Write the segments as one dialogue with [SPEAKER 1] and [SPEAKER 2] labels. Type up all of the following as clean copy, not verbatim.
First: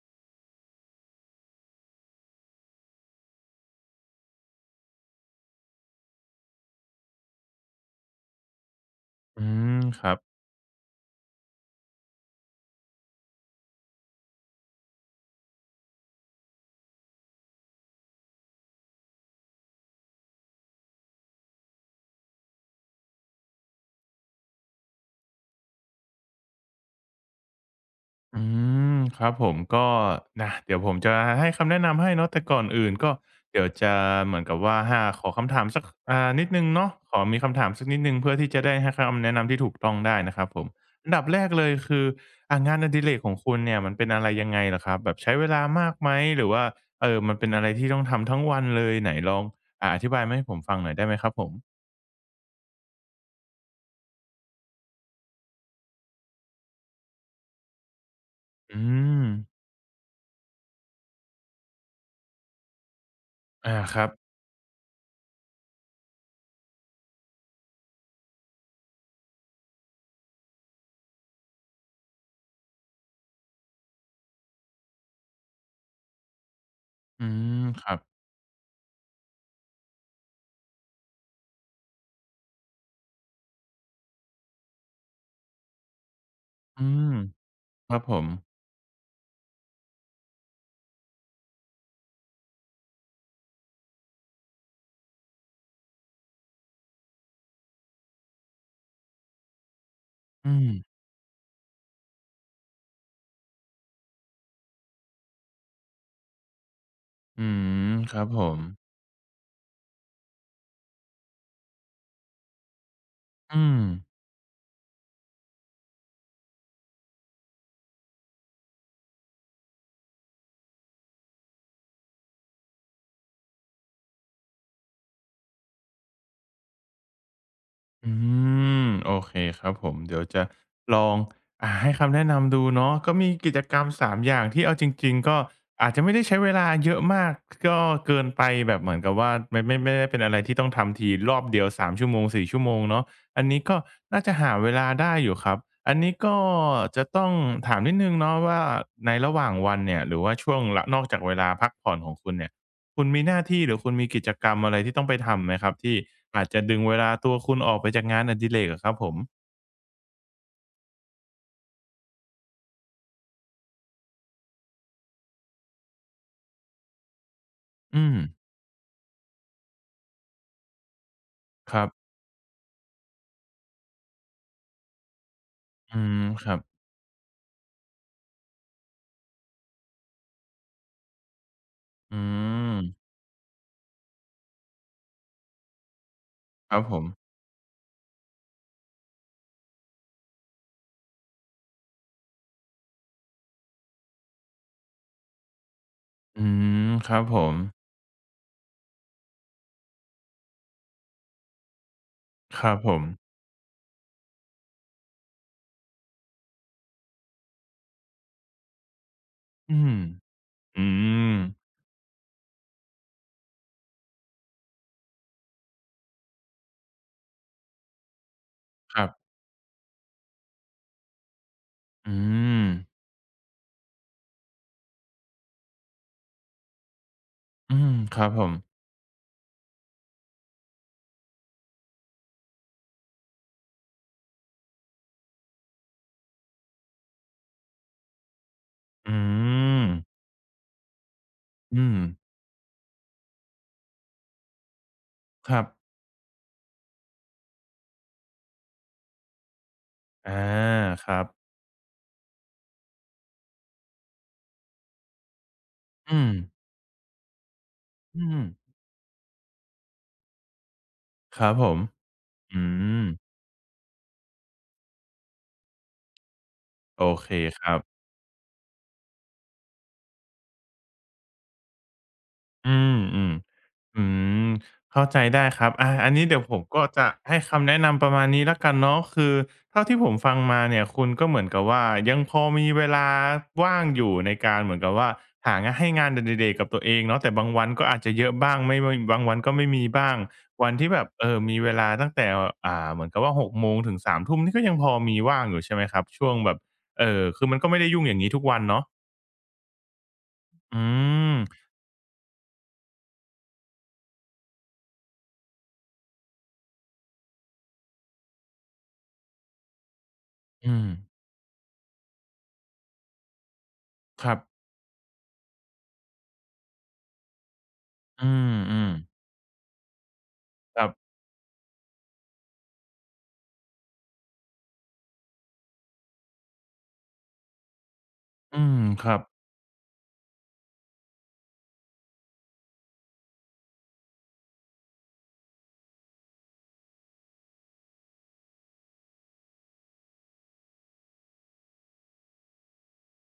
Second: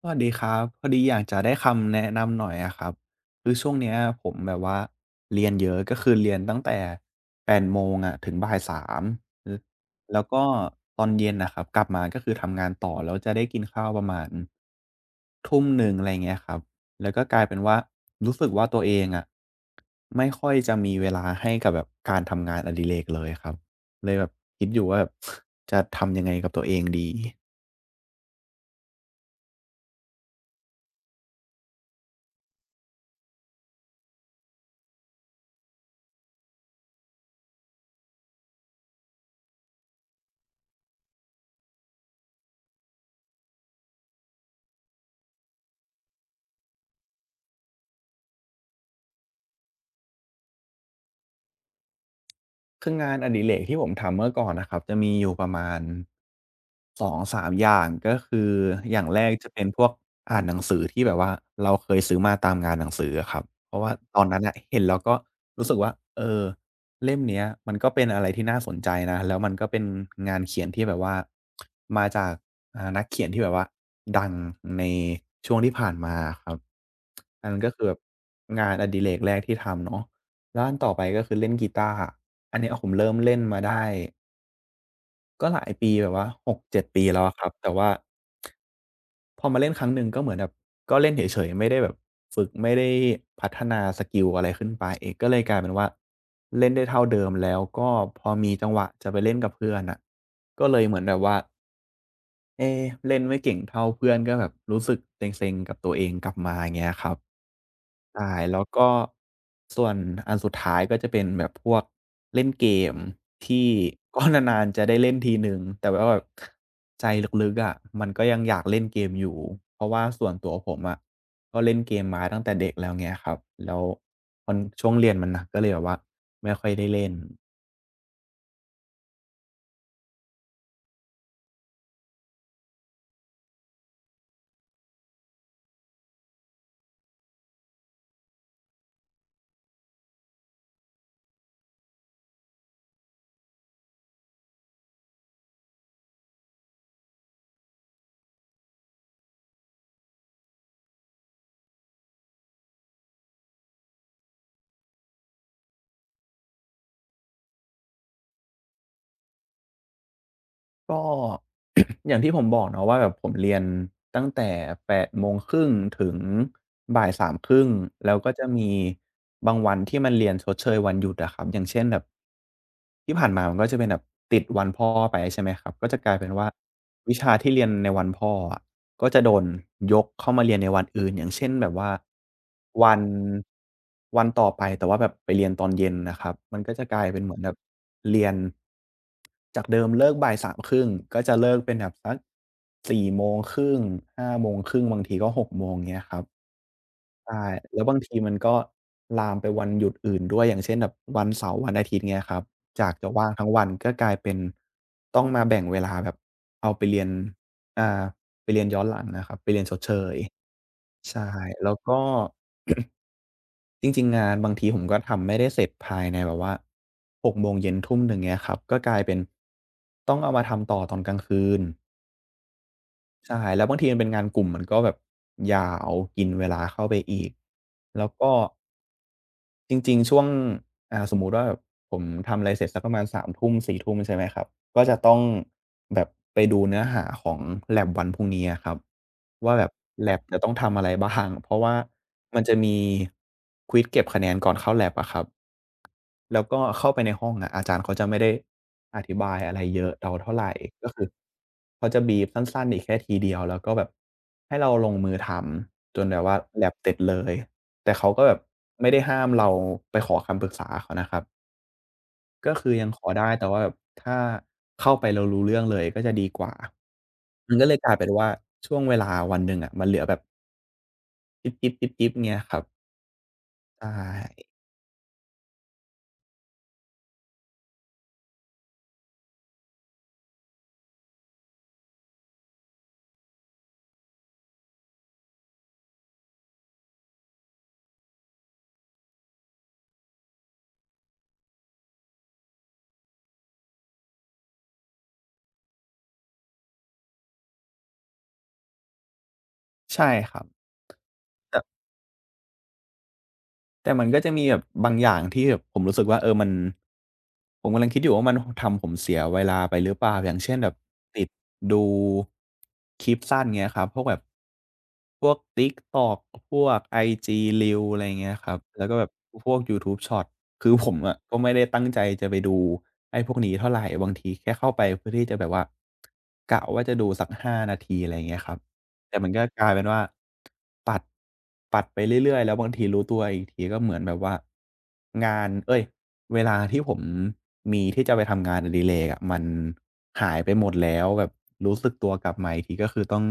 [SPEAKER 1] สวัสดีครับพอดีอยากจะได้คำแนะนำหน่อยอะครับคือช่วงเนี้ยผมแบบว่าเรียนเยอะก็คือเรียนตั้งแต่แปดโมงอะถึงบ่าย3
[SPEAKER 2] อื
[SPEAKER 1] อือ
[SPEAKER 2] มครับ
[SPEAKER 1] แล้วก็ตอนเย็นน่ะครับกลับมาก็คือทำงานต่อแล้วจะได้กินข้าวประมาณ19:00อะไรอย่างเงี้ยครับแล้วก็กลายเป็นว่ารู้สึกว่าตัวเองอะไม่ค่อยจะมีเวลาให้กับแบบการทำงานอดิเรกเลยครับเลยแบบคิดอยู่ว่าแบบ จะทำยังไงกับตัวเองดี
[SPEAKER 2] อืมครับผมก็นะเดี๋ยวผมจะให้คำแนะนำให้เนาะแต่ก่อนอื่นก็เดี๋ยวจะเหมือนกับว่าหาขอคำถามสักนิดหนึ่งเนาะขอมีคำถามสักนิดหนึ่งเพื่อที่จะได้ให้คำแนะนำที่ถูกต้องได้นะครับผมอันดับแรกเลยคืองานอดิเรกของคุณเนี่ยมันเป็นอะไรยังไงเหรอครับแบบใช้เวลามากไหมหรือว่ามันเป็นอะไรที่ต้องทำทั้งวันเลยไหนลองอธิบายมาให้ผมฟังหน่อยได้ไหมครับผม
[SPEAKER 1] คืองานอดิเรกที่ผมทำเมื่อก่อนนะครับจะมีอยู่ประมาณสองสามอย่างก็คือ
[SPEAKER 2] อื
[SPEAKER 1] อย่างแร
[SPEAKER 2] ม
[SPEAKER 1] กจะเป็นพวกอ่านหนังสือที่แบบว่าเราเคยซื้อมาตามงานหนังสืออะครับเพ
[SPEAKER 2] อา
[SPEAKER 1] ราะว่า
[SPEAKER 2] ครับ
[SPEAKER 1] ตอนนั้นน่ะเห็นแล้วก็รู้สึกว่าเออเล่มเนี้ยมันก็เป็นอะไรที่น่าสนใจนะแล้วมันก็เป็นงานเขียนที่แบบว่ามาจากนักเขียนที่แบบว่าดังในช่วงที่ผ่านมาอะครับ
[SPEAKER 2] อื
[SPEAKER 1] อันนั้น
[SPEAKER 2] ม
[SPEAKER 1] ก็คื
[SPEAKER 2] ค
[SPEAKER 1] อแบ
[SPEAKER 2] รับ
[SPEAKER 1] บงานอดิเรกแรกที่ทำเนาะแล้วอันต่อไปก็คือเล่นกีตาร์ อันเนี้ยผมเริ่มเล่นมาได้ก็หลายปีแบบว่า
[SPEAKER 2] อื
[SPEAKER 1] 6-7ปี
[SPEAKER 2] ม
[SPEAKER 1] แล้วอะครับแต่ว่า
[SPEAKER 2] ครับผม
[SPEAKER 1] พอมาเล่นครั้งหนึ่งก็เหมือนแบบก็เล่นเฉยๆไม่ได้แบบฝึกไม่ได้พัฒนาสกิลอะไรขึ้นไปก็เลยกลายเป็นว่าเล่นได้เท่าเดิมแล้วก็พอมีจังหวะจะไปเล่นกับเพื่อนน่ะ
[SPEAKER 2] อื
[SPEAKER 1] ก็
[SPEAKER 2] ม
[SPEAKER 1] เลยเหมือนแบบว่าเอ๊เล่นไม่เก่งเท่าเพื่อนก็แบบรู้สึกเซ็งๆกับตัวเองกลับมาอย่างเงี้ยครับ
[SPEAKER 2] อืมครับ
[SPEAKER 1] ใช่
[SPEAKER 2] ผม
[SPEAKER 1] แล้วก็ส่วนอันสุดท้ายก็จะเป็นแบบพวกเล่นเกม
[SPEAKER 2] อื
[SPEAKER 1] ที่
[SPEAKER 2] ม
[SPEAKER 1] ก็นานๆจะได้เล่นทีหนึ่งแต่ว่าแบบใจลึกๆอะมันก็ยังอยากเล่นเกมอยู่เพราะว่าส่วนตัวผมอะก็เล่นเกมมาตั้งแต่เด็กแล้วเงี้ยครับแล้วมันช่วงเรียนมันหนักก็เลยแบบว่าไม่ค่อยได้เล่น
[SPEAKER 2] อืมโอเคครับผมเดี๋ยวจะลองให้คำแนะนำดูเนาะก็มีกิจกรรม3อย่างที่เอาจริงๆก็อาจจะไม่ได้ใช้เวลาเยอะมากก็เกินไปแบบเหมือนกับว่ามันไม่ได้เป็นอะไรที่ต้องทำทีรอบเดียว3ชั่วโมง4ชั่วโมงเนาะอันนี้ก็น่าจะหาเวลาได้อยู่ครับอันนี้ก็จะต้องถามนิดหนึ่งเนาะว่าในระหว่างวันเนี่ยหรือว่าช่วงหลังนอกจากเวลาพักผ่อนของคุณเนี่ย คุณมีหน้าที่หรือคุณมีกิจกรรมอะไรที่ต้องไปทำไหมครับที่อาจจะดึงเวลาตัวคุณออกไปจากงานอดิเรกอะครับผม
[SPEAKER 1] ก็ อย่างที่ผมบอกเนาะว่าแบบผมเรียนตั้งแต่แปดโมงครึ3งถึงบ่ายสามคร3่0
[SPEAKER 2] อื
[SPEAKER 1] แล้
[SPEAKER 2] ม
[SPEAKER 1] วก็จะมีบางวันที่มันเรียนชดเชยวันหยุดอะครับอย่าง
[SPEAKER 2] ค
[SPEAKER 1] เช่น
[SPEAKER 2] รับ
[SPEAKER 1] แบบที่ผ่านมามันก็จะเป็นแบบติดวันพ่อไปใช่ไหมครับก็
[SPEAKER 2] อื
[SPEAKER 1] จะกลาย
[SPEAKER 2] ม
[SPEAKER 1] เป็น
[SPEAKER 2] ค
[SPEAKER 1] ว่า
[SPEAKER 2] รับ
[SPEAKER 1] วิชาที่เรียนในวันพ่ออะก็จะโดนยกเข้ามาเรียนในวันอื่นอย่างเช่นแบบว่า
[SPEAKER 2] อืม
[SPEAKER 1] วันวันต่อไปแต่ว่าแบบไปเรียนตอนเย็นนะครับมัน
[SPEAKER 2] ค
[SPEAKER 1] ก็
[SPEAKER 2] รับ
[SPEAKER 1] จะ
[SPEAKER 2] ผ
[SPEAKER 1] กลา
[SPEAKER 2] ม
[SPEAKER 1] ยเป็นเหมือนแบบเรียน จากเดิมเลิกบ่ายสามครึ่งก็จะเลิกเป็นแบบสักสี่โมงครึ่งห้าโมงครึ่งบางทีก็หกโมงเงี้ยครับ
[SPEAKER 2] อืมครับผ
[SPEAKER 1] ใช่
[SPEAKER 2] ม
[SPEAKER 1] แล้วบางทีมันก็ลามไปวันหยุดอื่นด้วยอย่างเช่นแบบวันเสาร์วันอาทิตย์เงี้ยครับ
[SPEAKER 2] ครับ
[SPEAKER 1] จา
[SPEAKER 2] ผ
[SPEAKER 1] ก
[SPEAKER 2] ม
[SPEAKER 1] จะว่างทั้งวันก็กลายเป็นต้องมาแบ่งเวลาแบบเอาไปเรียนอ่าไปเรียนย้อนหลังนะครับไปเรียนช
[SPEAKER 2] อื
[SPEAKER 1] ดเช
[SPEAKER 2] ม
[SPEAKER 1] ย
[SPEAKER 2] อื
[SPEAKER 1] ใช่
[SPEAKER 2] ม
[SPEAKER 1] แล้วก็ จริงๆงานบางทีผมก็ทำไม่ได้เสร็จภายในแบบว่า6โมงเย็นทุ่มหนึ่งเงี้ยครับก็ก
[SPEAKER 2] ค
[SPEAKER 1] ลาย
[SPEAKER 2] รั
[SPEAKER 1] เป็น
[SPEAKER 2] บ
[SPEAKER 1] ต้องเอามาทำต่อตอนกลางคืน
[SPEAKER 2] อืม
[SPEAKER 1] ใช่แล้วบางทีมันเป็นงานกลุ่มมันก็แบบยาวกินเวลาเข้าไปอีก
[SPEAKER 2] อืม
[SPEAKER 1] แล้ว
[SPEAKER 2] ครั
[SPEAKER 1] ก็
[SPEAKER 2] บผม
[SPEAKER 1] จริงๆช่วงสมมุติว่าแบบผมทำอะไรเสร็จสักประมาณ3ทุ่ม4ทุ่มใช่ไหมครับก็จะต้องแบบไปดูเนื้อหาของ lab วันพรุ่งนี้อะครับ
[SPEAKER 2] อื
[SPEAKER 1] ว่าแบบ
[SPEAKER 2] ม
[SPEAKER 1] lab จะต้องทำอะไรบ้างเพราะว่า
[SPEAKER 2] อืม
[SPEAKER 1] มันจะมีควิซเก็บคะแนนก่อนเข้า lab อะครับ
[SPEAKER 2] ครับ
[SPEAKER 1] แล้วก็เข้าไปในห้องอะอาจารย์เขาจะไม่ได้อธิบายอะไรเยอะเราเท่า
[SPEAKER 2] อา
[SPEAKER 1] ไรก็คือ
[SPEAKER 2] ครับ
[SPEAKER 1] เขาจะบรีฟสั้นๆอีกแค่ทีเดียวแล้วก็แบบให้เราลงมือทำจนแบ
[SPEAKER 2] อื
[SPEAKER 1] บ
[SPEAKER 2] ม
[SPEAKER 1] ว่าแล็บเสร็จเลยแต่เขา
[SPEAKER 2] อื
[SPEAKER 1] ก็แบ
[SPEAKER 2] ม
[SPEAKER 1] บไม่ได้ห้ามเราไปขอคำปรึกษาเขานะครับ
[SPEAKER 2] ครับผม
[SPEAKER 1] ก็
[SPEAKER 2] อื
[SPEAKER 1] คือยังข
[SPEAKER 2] ม
[SPEAKER 1] อได้แต่ว่าแบบถ้าเข้าไปแล้วรู้เรื่องเลยก็จะดีกว่า
[SPEAKER 2] โอเค
[SPEAKER 1] มัน
[SPEAKER 2] ค
[SPEAKER 1] ก็เล
[SPEAKER 2] รั
[SPEAKER 1] ย
[SPEAKER 2] บ
[SPEAKER 1] กลายเป็นว่าช่วงเวลาวันหนึ่งอะมันเหลือแบบจิ๊บๆๆๆเงี้ยครับ
[SPEAKER 2] อืม
[SPEAKER 1] ใช่
[SPEAKER 2] ๆ อืมเข้าใจได้ครับอันนี้เดี๋ยวผมก็จะให้คำแนะนำประมาณนี้แล้วกันเนาะคือเท่าที่ผมฟังมาเนี่ยคุณก็เหมือนกับว่ายังพอมีเวลาว่างอยู่ในการเหมือนกับว่าหางานให้งานอดิเรกกับตัวเองเนาะแต่บางวันก็อาจจะเยอะบ้างไม่ไม่บางวันก็ไม่มีบ้างวันที่แบบมีเวลาตั้งแต่เหมือนกับว่า6โมงถึงสามทุ่มนี่ก็ยังพอมีว่างอยู่ใช่ไหมครับช่วงแบบคือมันก็ไม่ได้ยุ่งอย่างงี้ทุกวันเนาะ
[SPEAKER 1] ใช่ครับ
[SPEAKER 2] อืม
[SPEAKER 1] แต่ แต่มันก็จะมีแบบบางอย่างที่แบบผมรู้สึกว่าเออมันผมกำลังคิดอยู่ว่ามันทำผมเสียเวลาไปหรือเปล่าอย่างเช่นแบบ
[SPEAKER 2] อืม
[SPEAKER 1] ติดดูคลิปสั้นเงี้ยครับพวกแบบ
[SPEAKER 2] ครับ
[SPEAKER 1] พวก TikTok พวกไอจี Reels อะไร
[SPEAKER 2] อื
[SPEAKER 1] เงี้ยครับแล้ว
[SPEAKER 2] ม
[SPEAKER 1] ก็แบบ
[SPEAKER 2] ๆ
[SPEAKER 1] พวกยูทูบ Shorts คือ
[SPEAKER 2] ค
[SPEAKER 1] ผ
[SPEAKER 2] รั
[SPEAKER 1] มอะ
[SPEAKER 2] บ
[SPEAKER 1] ก็ไม่ได้ตั้งใจจะไปดูไอ้พวกนี้เท่าไรบางทีแค่เข้าไปเพื่อที่จะแบบว่ากะว่าจะดูสัก5นาทีอะไรเงี้ยครั
[SPEAKER 2] อื
[SPEAKER 1] บ
[SPEAKER 2] มค
[SPEAKER 1] แต่
[SPEAKER 2] รับ
[SPEAKER 1] มันก็กลายเป็นว่าปัดปัดไปเรื่อยๆ แล้วบางทีรู้ตัวอีกทีก็เหมือนแบบว่างานเอ๊ยเวลาที่ผมมีที่จะไปทำงานอดิเรกอะมันหายไปหมดแล้วแบบรู้สึกตัวกลับมาอีกทีก็คือต้อง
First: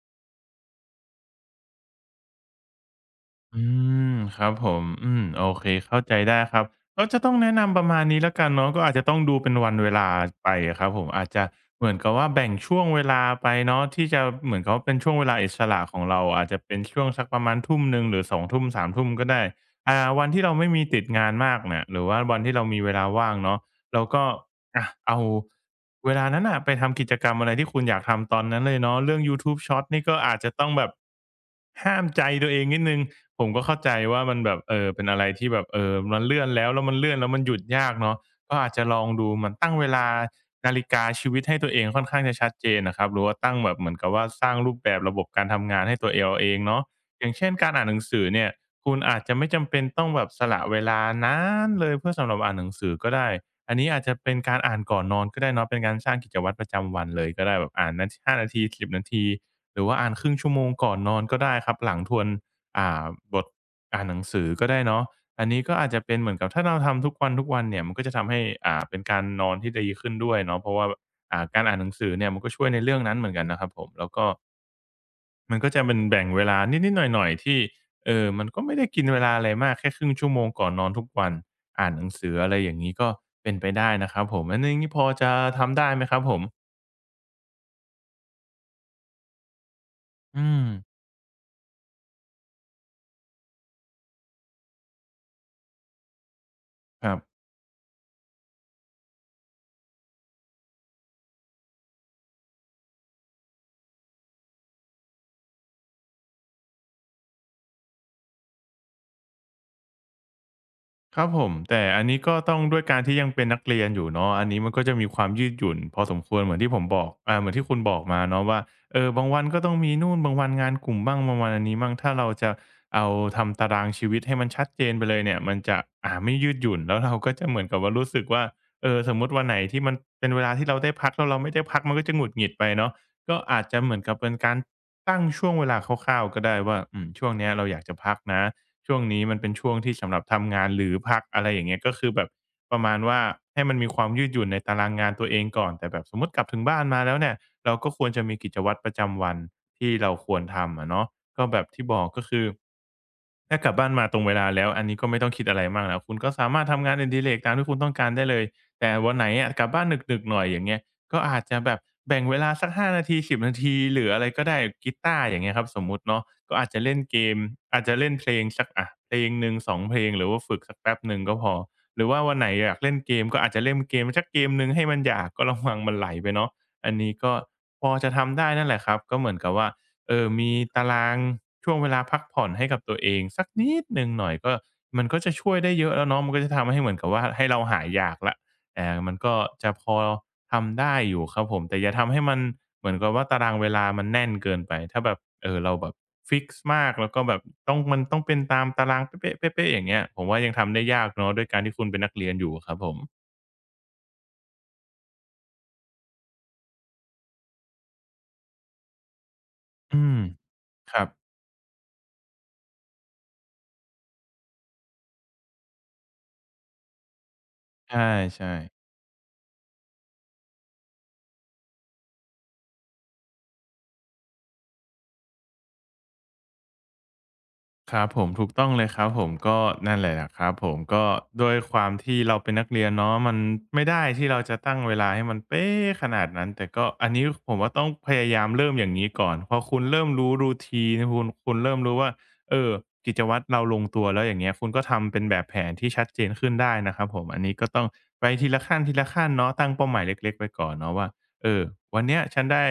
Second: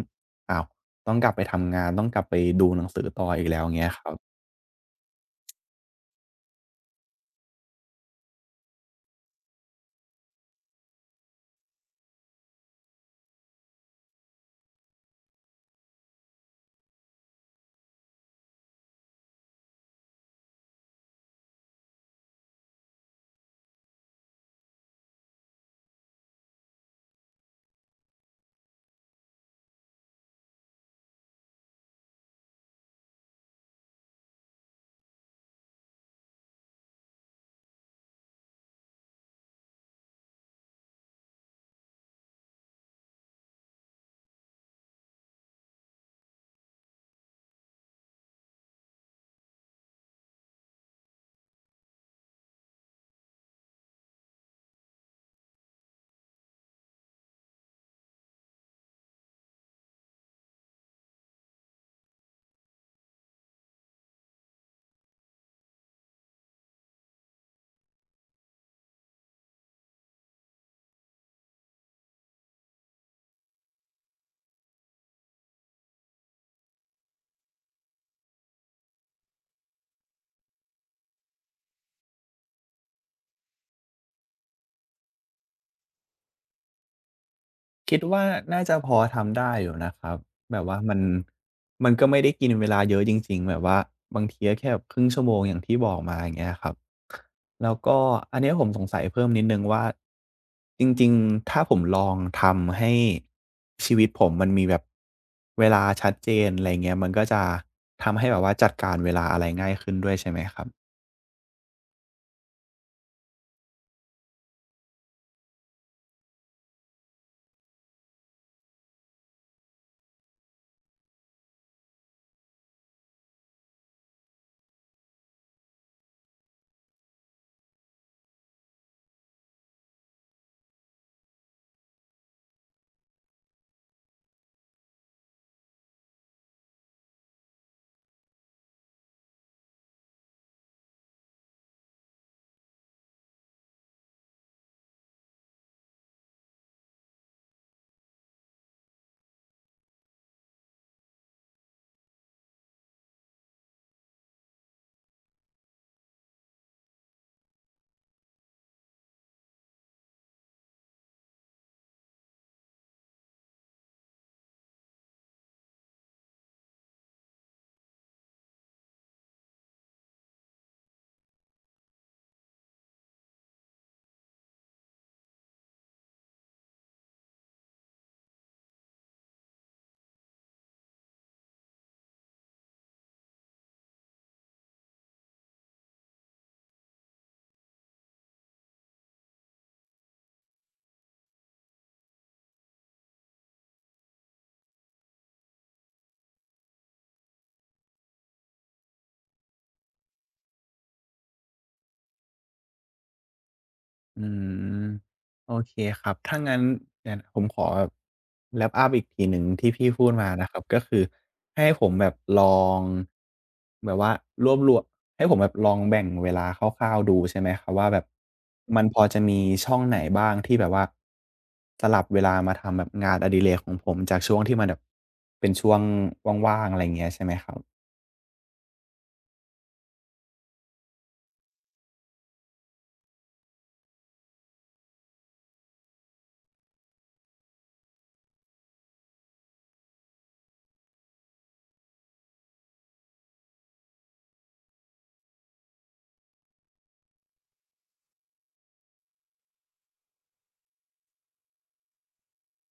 [SPEAKER 1] อ้าวต้องกลับไปทำงานต้องกลับไปดูหนังสือต่ออีกแล้ว
[SPEAKER 2] อื
[SPEAKER 1] เงี้ยครั
[SPEAKER 2] ม
[SPEAKER 1] บ
[SPEAKER 2] ครับผมอืมโอเคเข้าใจได้ครับก็จะต้องแนะนำประมาณนี้แล้วกันเนาะก็อาจจะต้องดูเป็นวันเวลาไปอะครับผมอาจจะเหมือนกับว่าแบ่งช่วงเวลาไปเนาะที่จะเหมือนกับว่าเป็นช่วงเวลาอิสระของเราอาจจะเป็นช่วงสักประมาณทุ่มหนึ่งหรือสองทุ่มสามทุ่มก็ได้วันที่เราไม่มีติดงานมากเนี่ยหรือว่าวันที่เรามีเวลาว่างเนาะ แล้วก็อะเอาเวลานั้นน่ะไปทำกิจกรรมอะไรที่คุณอยากทำตอนนั้นเลยเนาะเรื่องยูทูบช็อตนี่ก็อาจจะต้องแบบห้ามใจตัวเองนิดหนึ่งผมก็เข้าใจว่ามันแบบเป็นอะไรที่แบบมันเลื่อนแล้วมันเลื่อนแล้วมันหยุดยากเนาะก็อาจจะลองดูเหมือนตั้งเวลานาฬิกาชีวิตให้ตัวเองค่อนข้างจะชัดเจนอะครับหรือว่าตั้งแบบเหมือนกับว่าสร้างรูปแบบระบบการทำงานให้ตัวเราเองเนาะอย่างเช่นการอ่านหนังสือเนี่ยคุณอาจจะไม่จำเป็นต้องแบบสละเวลานานเลยเพื่อสำหรับอ่านหนังสือก็ได้ อันนี้อาจจะเป็นการอ่านก่อนนอนก็ได้เนาะเป็นการสร้างกิจวัตรประจำวันเลยก็ได้แบบอ่านนา5นาที10นาทีหรือว่าอ่านคร่งชั่วโมงก่อนนอนก็ได้ครับหลังทวนอ่าบทอ่านหนังสือก็ได้เนาะอันนี้ก็อาจจะเป็นเหมือนกับถ้าเราทำทุกวันๆเนี่ยมันก็จะทำให้เป็นการนอนที่ดีขึ้นด้วยเนาะเพราะว่าการอ่านหนังสือเนี่ยมันก็ช่วยในเรื่องนั้นเหมือนกันนะครับผมแล้วก็ มันก็จะเป็นแบ่งเวลานิดๆหน่อยๆ ที่มันก็ไม่ได้กินเวลาอะไรมากแค่ครึ่งชั่วโมงก่อนนอนทุกวันอ่านหนังสืออะไรอย่างงี้ก็เป็นไปได้นะครับผมอันนี้พอจะทำได้ไหมครับผม
[SPEAKER 1] คิดว่าน่าจะพอทำได้อยู่นะครับ
[SPEAKER 2] อื
[SPEAKER 1] แบ
[SPEAKER 2] ม
[SPEAKER 1] บว่ามันก็ไม่ได้กินเวลาเยอะจริงๆแบบว่าบางทีก็แค่แบบครึ่งชั่วโมงอย่างที่บอกมาอย่างเงี้ยครับ
[SPEAKER 2] ครับ
[SPEAKER 1] แล้วก็อันเนี้ยผมสงสัยเพิ่มนิดหนึ่งว่าจริงๆถ้าผมลองทำให้ชีวิตผมมันมีแบบเวลาชัดเจนอะไรเงี้ยมันก็จะทำให้แบบว่าจัดการเวลาอะไรง่ายขึ้นด้วยใช่ไหมครับ
[SPEAKER 2] ครับผมแต่อันนี้ก็ต้องด้วยการที่ยังเป็นนักเรียนอยู่เนาะอันนี้มันก็จะมีความยืดหยุ่นพอสมควรเหมือนที่ผมบอกเหมือนที่คุณบอกมาเนาะว่าเออบางวันก็ต้องมีนู่นบางวันงานกลุ่มบ้างบางวันอันนี้บ้างถ้าเราจะเอาทำตารางชีวิตให้มันชัดเจนไปเลยเนี่ยมันจะไม่ยืดหยุ่นแล้วเราก็จะเหมือนกับว่ารู้สึกว่าเออสมมุติวันไหนที่มันเป็นเวลาที่เราได้พักแล้วเราไม่ได้พักมันก็จะหงุดหงิดไปเนาะ ก็อาจจะเหมือนกับเป็นการตั้งช่วงเวลาคร่าวๆก็ได้ว่าอืมช่วงเนี้ยเราอยากจะพักนะช่วงนี้มันเป็นช่วงที่สำหรับทำงานหรือพักอะไรอย่างเงี้ยก็คือแบบประมาณว่าให้มันมีความยืดหยุ่นในตารางงานตัวเองก่อนแต่แบบสมมุติกลับถึงบ้านมาแล้วเนี่ยเราก็ควรจะมีกิจวัตรประจำวันที่เราควรทำอะเนาะก็แบบที่บอกก็คือถ้ากลับบ้านมาตรงเวลาแล้วอันนี้ก็ไม่ต้องคิดอะไรมากแล้วคุณก็สามารถทำงานอดิเรกตามที่คุณต้องการได้เลยแต่วันไหนอะกลับบ้านดึกๆหน่อยอย่างเงี้ย ก็อาจจะแบบแบ่งเวลาสัก5นาที10นาทีหรืออะไรก็ได้กีตาร์อย่างเงี้ยครับสมมุติเนาะก็อาจจะเล่นเกมอาจจะเล่นเพลงสักอะเพลงหนึ่งสองเพลงหรือว่าฝึกสักแป๊บหนึ่งก็พอหรือว่าวันไหนอยากเล่นเกมก็อาจจะเล่นเกมสักเกมหนึ่งให้มันอยากก็ระวังมันไหลไปเนาะอันนี้ก็พอจะทำได้นั่นแหละครับก็เหมือนกับว่ามีตารางช่วงเวลาพักผ่อนให้กับตัวเองสักนิดหนึ่งหน่อยก็มันก็จะช่วยได้เยอะแล้วเนาะมันก็จะทำให้เหมือนกับว่าให้เราหายอยากแล้ว แต่มันก็จะพอทำได้อยู่ครับผม แต่อย่าทำให้มันเหมือนกับว่าตารางเวลามันแน่นเกินไป ถ้าแบบเราแบบฟิกซ์มากแล้วก็แบบต้องมันต้องเป็นตามตารางเป๊ะๆๆๆอย่างเงี้ยผมว่ายังทำได้ยากเนาะด้วยการที่คุณเป็นนักเรียนอยู่อะครับผม
[SPEAKER 1] อืมโอเคครับถ้างั้นเนี่ยผมขอแบบแรปอ rap up อีกทีหนึ่งที่พี่
[SPEAKER 2] อื
[SPEAKER 1] พูด
[SPEAKER 2] ม
[SPEAKER 1] มานะครับก็
[SPEAKER 2] ค
[SPEAKER 1] คือ
[SPEAKER 2] รับ
[SPEAKER 1] ให้ผมแบบลองแบบว่ารวบรวมให้ผมแบบลองแบ่งเวลาคร่าวๆดูใช่ไหมครับว่า
[SPEAKER 2] ใ
[SPEAKER 1] แบบ
[SPEAKER 2] ช่
[SPEAKER 1] มัน
[SPEAKER 2] ๆ
[SPEAKER 1] พอจะมีช่องไหนบ้างที่แบบว่าสลับเวลามาทำแบบงานอดิเรกของผมจากช่วงที่มันแบบเป็นช่วงว่างๆอะไรอาเงี้ยใช่ไหมครับ
[SPEAKER 2] ครับผมถูกต้องเลยครับผมก็นั่นแหละนะครับผมก็ด้วยความที่เราเป็นนักเรียนเนาะมันไม่ได้ที่เราจะตั้งเวลาให้มันเป๊ะขนาดนั้นแต่ก็อันนี้ผมว่าต้องพยายามเริ่มอย่างนี้ก่อนพอคุณเริ่มรู้ routine คุณเริ่มรู้ว่าเออกิจวัตรเราลงตัวแล้วอย่างเงี้ยคุณก็ทำเป็นแบบแผนที่ชัดเจนขึ้นได้นะครับผมอันนี้ก็ต้องไปทีละขั้นทีละขั้นเนาะตั้งเป้าหมายเล็กๆไว้ก่อนเนาะว่าเออวันเนี้ยฉันได้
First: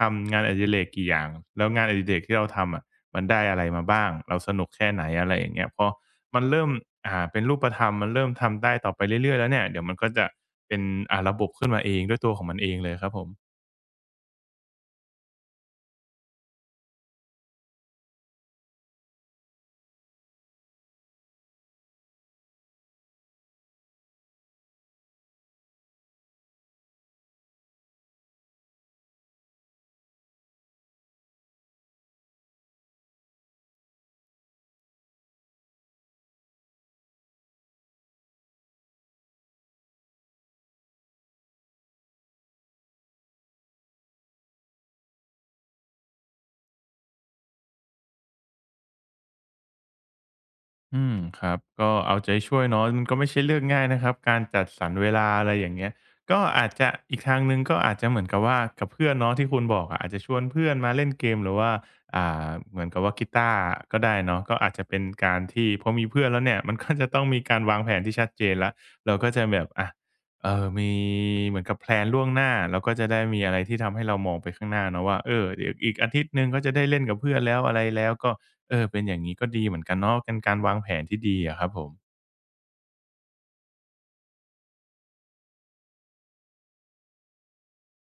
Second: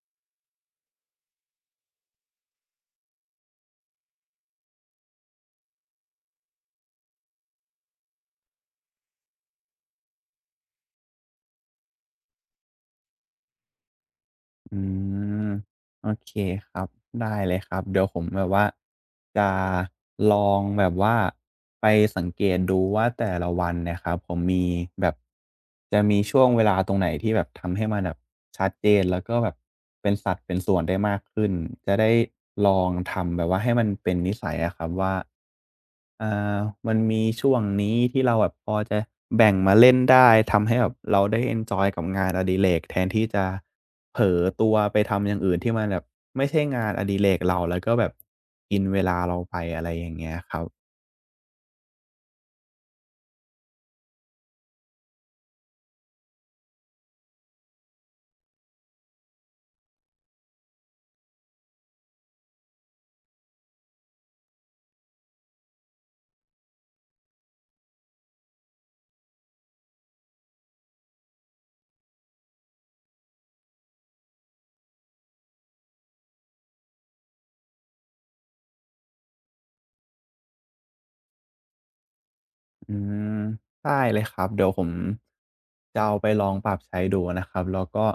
[SPEAKER 2] ทำงานอดิเรกกี่อย่างแล้วงานอดิเรกที่เราทำอะ มันได้อะไรมาบ้าง เราสนุกแค่ไหนอะไรอย่างเงี้ยพอมันเริ่มเป็นรูปธรรมมันเริ่มทำได้ต่อไปเรื่อยๆแล้วเนี่ยเดี๋ยวมันก็จะเป็นระบบขึ้นมาเองด้วยตัวของมันเองเลยครับผม
[SPEAKER 1] อืมโอเคครับได้เลยครับเดี๋ยวผมแบบว่าจะลองแบบว่าไปสังเกตดูว่าแต่ละวันเนี่ยครับผมมีแบบจะมีช่วงเวลาตรงไหนที่แบบทำให้มันแบบชัดเจนแล้วก็แบบเป็นสัดเป็นส่วนได้มากขึ้นจะได้ลองทำแบบว่าให้มันเป็นนิสัยอะครับว่า อ่ามันมีช่วงนี้ที่เราแบบพอจะแบ่งมาเล่นได้ทำให้แบบเราได้เอนจอยกับงานอดิเรกแทนที่จะเผลอตัวไปทำอย่างอื่นที่มันแบบไม่ใช่งานอดิเรกเราแล้วก็แบบกินเวลาเราไปอะไรอย่างเงี้ยครับ
[SPEAKER 2] อืมครับก็เอาใจช่วยเนาะมันก็ไม่ใช่เรื่องง่ายนะครับการจัดสรรเวลาอะไรอย่างเงี้ยก็อาจจะอีกทางหนึ่งก็อาจจะเหมือนกับว่ากับเพื่อนเนาะที่คุณบอกอะอาจจะชวนเพื่อนมาเล่นเกมหรือว่าเหมือนกับว่ากีตาร์ก็ได้เนาะก็อาจจะเป็นการที่พอมีเพื่อนแล้วเนี่ย มันก็จะต้องมีการวางแผนที่ชัดเจนแล้วเราก็จะแบบอะมีเหมือนกับแพลนล่วงหน้าเราก็จะได้มีอะไรที่ทำให้เรามองไปข้างหน้าเนาะว่าเออเดี๋ยวอีกอาทิตย์หนึ่งก็จะได้เล่นกับเพื่อนแล้วอะไรแล้วก็ เออเป็นอย่างนี้ก็ดีเหมือนกันเนาะเป็นการวางแผนที่ดีอะครับผม
[SPEAKER 1] อืมได้เลยครับเดี๋ยวผมจะเอาไปลองปรับใช้ดูนะครับแล้วก็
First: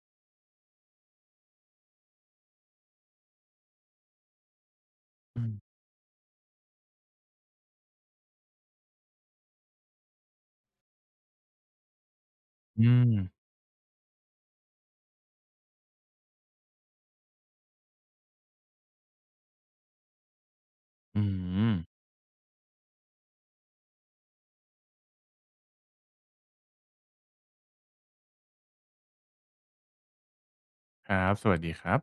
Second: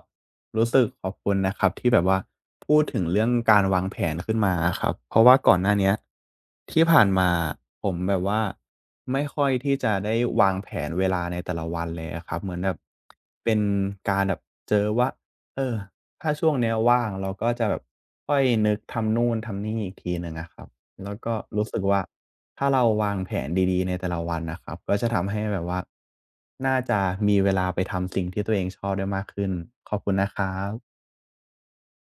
[SPEAKER 1] รู้สึกขอบคุณนะครับที่แบบว่าพูดถึงเรื่องการวางแผนขึ้นมาอะครับเพราะว่า
[SPEAKER 2] อื
[SPEAKER 1] ก่อนหน้า
[SPEAKER 2] ม
[SPEAKER 1] เนี้ยที่ผ่านมาผมแบบว่าไม่ค่อยที่จะได้วางแผนเวลาในแต่ละวันเลยอะครับเหมือนแบบ
[SPEAKER 2] อืม
[SPEAKER 1] เป็นการแบบเจอว่าเออถ้าช่วงเนี้ยว่างเราก็จะแบบค่อยนึกทำนู่นทำนี่อีกทีหนึ่งอะครับแล้ว
[SPEAKER 2] อื
[SPEAKER 1] ก็รู้
[SPEAKER 2] ม
[SPEAKER 1] สึกว่า ถ้าเราวางแผนดีๆในแต่ละวันนะครับก็จะทำให้แบบว่าน่าจะมีเวลาไปทำสิ่งที่ตัวเองชอบได้มากขึ้นขอบคุณนะครับ
[SPEAKER 2] ครับสวัสดีครับ